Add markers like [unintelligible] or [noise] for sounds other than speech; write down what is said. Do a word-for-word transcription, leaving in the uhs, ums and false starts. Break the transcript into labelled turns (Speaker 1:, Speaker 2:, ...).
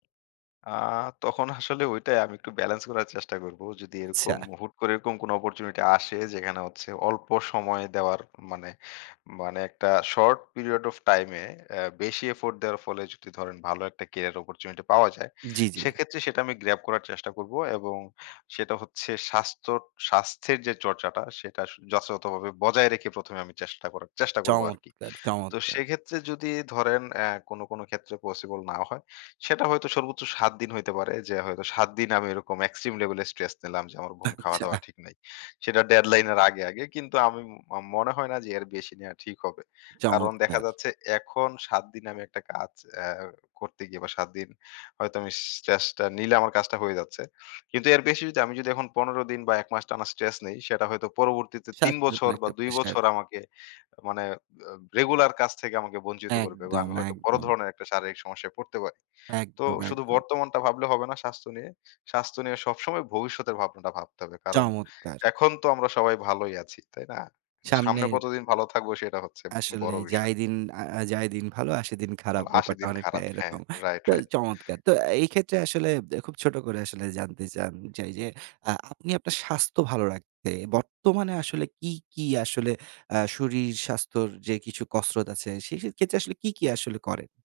Speaker 1: আ তখন আসলে ঐটাই আমি একটু বেলেন্স করার চেষ্টা করব। যদি এরকম
Speaker 2: আচ্ছা।
Speaker 1: হুট করে এরকম কোন অপরচুনিটি আসে, যেখানে হচ্ছে অল্প সময় দেওয়ার মানে, মানে একটা শর্ট পিরিয়ড ওফ টাইমে আ বেশি এফোর্ট দেওয়ার ফলে, যদি ধরেন ভালো একটা কেরিয়ার অপরচুনিটি পাওয়া যায়,
Speaker 2: জ্বি, জ্বি।
Speaker 1: সেক্ষেত্রে সেটা আমি গ্রাব করার চেষ্টা করব। এবং সেটা হচ্ছে স্বাস্থ্য, স্বাস্থ্যের যে, চর্চাটা সেটা যথাযথভাবে বজায় রেখে, প্রথম এ আমি চেষ্টা করার, চেষ্টা করব আরকি।
Speaker 2: চমৎকার,
Speaker 1: তো
Speaker 2: চমৎকার!
Speaker 1: সেক্ষেত্রে যদি ধরেন আ কোন, কোন ক্ষেত্রে পসিবল না হয়, সেটা হয়তো সর্বোচ্চ সাত দিন হইতে পারে যে, হয়তো সাত দিন আমি এরকম এক্সট্রিম লেভেলে স্ট্রেস নিলাম, যে, আমার ঘুম খাওয়া দাওয়া
Speaker 2: আচ্ছা।
Speaker 1: ঠিক নাই। সেটা ডেডলাইন এর আগে, আগে। কিন্তু আমি ম মনে হয় না যে, এর বেশি নেওয়া ঠিক হবে। কারণ দেখা
Speaker 2: চমৎকার!
Speaker 1: যাচ্ছে, এখন সাত দিন আমি একটা কাজ আ করতে গিয়ে বা সাত দিন হয়তো আমি স্ট্রেসটা নিলে আমার কাজটা হয়ে যাচ্ছে। কিন্তু এর বেশি যদি আমি যদি এখন পনের দিন বা এক মাস টানা স্ট্রেস নেই, সেটা হয়তো পরবর্তীতে তিন
Speaker 2: স্বাস্থ্যের উপর
Speaker 1: বছর বা
Speaker 2: একটা
Speaker 1: দুই
Speaker 2: প্রেশার।
Speaker 1: বছর আমাকে মানে রেগুলার কাজ থেকে আমাকে বঞ্চিত করবে। বা
Speaker 2: একদম,
Speaker 1: আমি হয়তো বড়
Speaker 2: একদম।
Speaker 1: ধরনের একটা শারীরিক সমস্যায় পড়তে পারি। তো
Speaker 2: একদম,
Speaker 1: শুধু
Speaker 2: একদম।
Speaker 1: বর্তমানটা ভাবলে হবে না স্বাস্থ্য নিয়ে। স্বাস্থ্য নিয়ে সবসময় ভবিষ্যতের ভাবনাটা ভাবতে হবে। কারণ
Speaker 2: চমৎকার!
Speaker 1: এখন তো আমরা সবাই ভালোই আছি। তাই না? সামনে
Speaker 2: সামনের।
Speaker 1: কতদিন ভালো থাকবো সেটা হচ্ছে
Speaker 2: আসলে
Speaker 1: বড় বিষয়।
Speaker 2: যাই, দিন আ আ যাই দিন ভালো, আসে সেদিন খারাপ।
Speaker 1: [unintelligible] আসে
Speaker 2: ব্যাপারটা
Speaker 1: দিন
Speaker 2: অনেকটা
Speaker 1: খারাপ। হ্যাঁ,
Speaker 2: এরকম।
Speaker 1: রাইট,
Speaker 2: তো
Speaker 1: রাইট।
Speaker 2: চমৎকার। তো এই ক্ষেত্রে আসলে খুব ছোট করে আসলে জানতে চান, যে, এই যে, আপনি আপনার স্বাস্থ্য ভালো রাখতে। বর্তমানে আসলে কী, কী আসলে আ শরীর স্বাস্থ্যের যে, কিছু কসরত আছে, সে ক্ষেত্রে আসলে কী, কী আসলে করেন?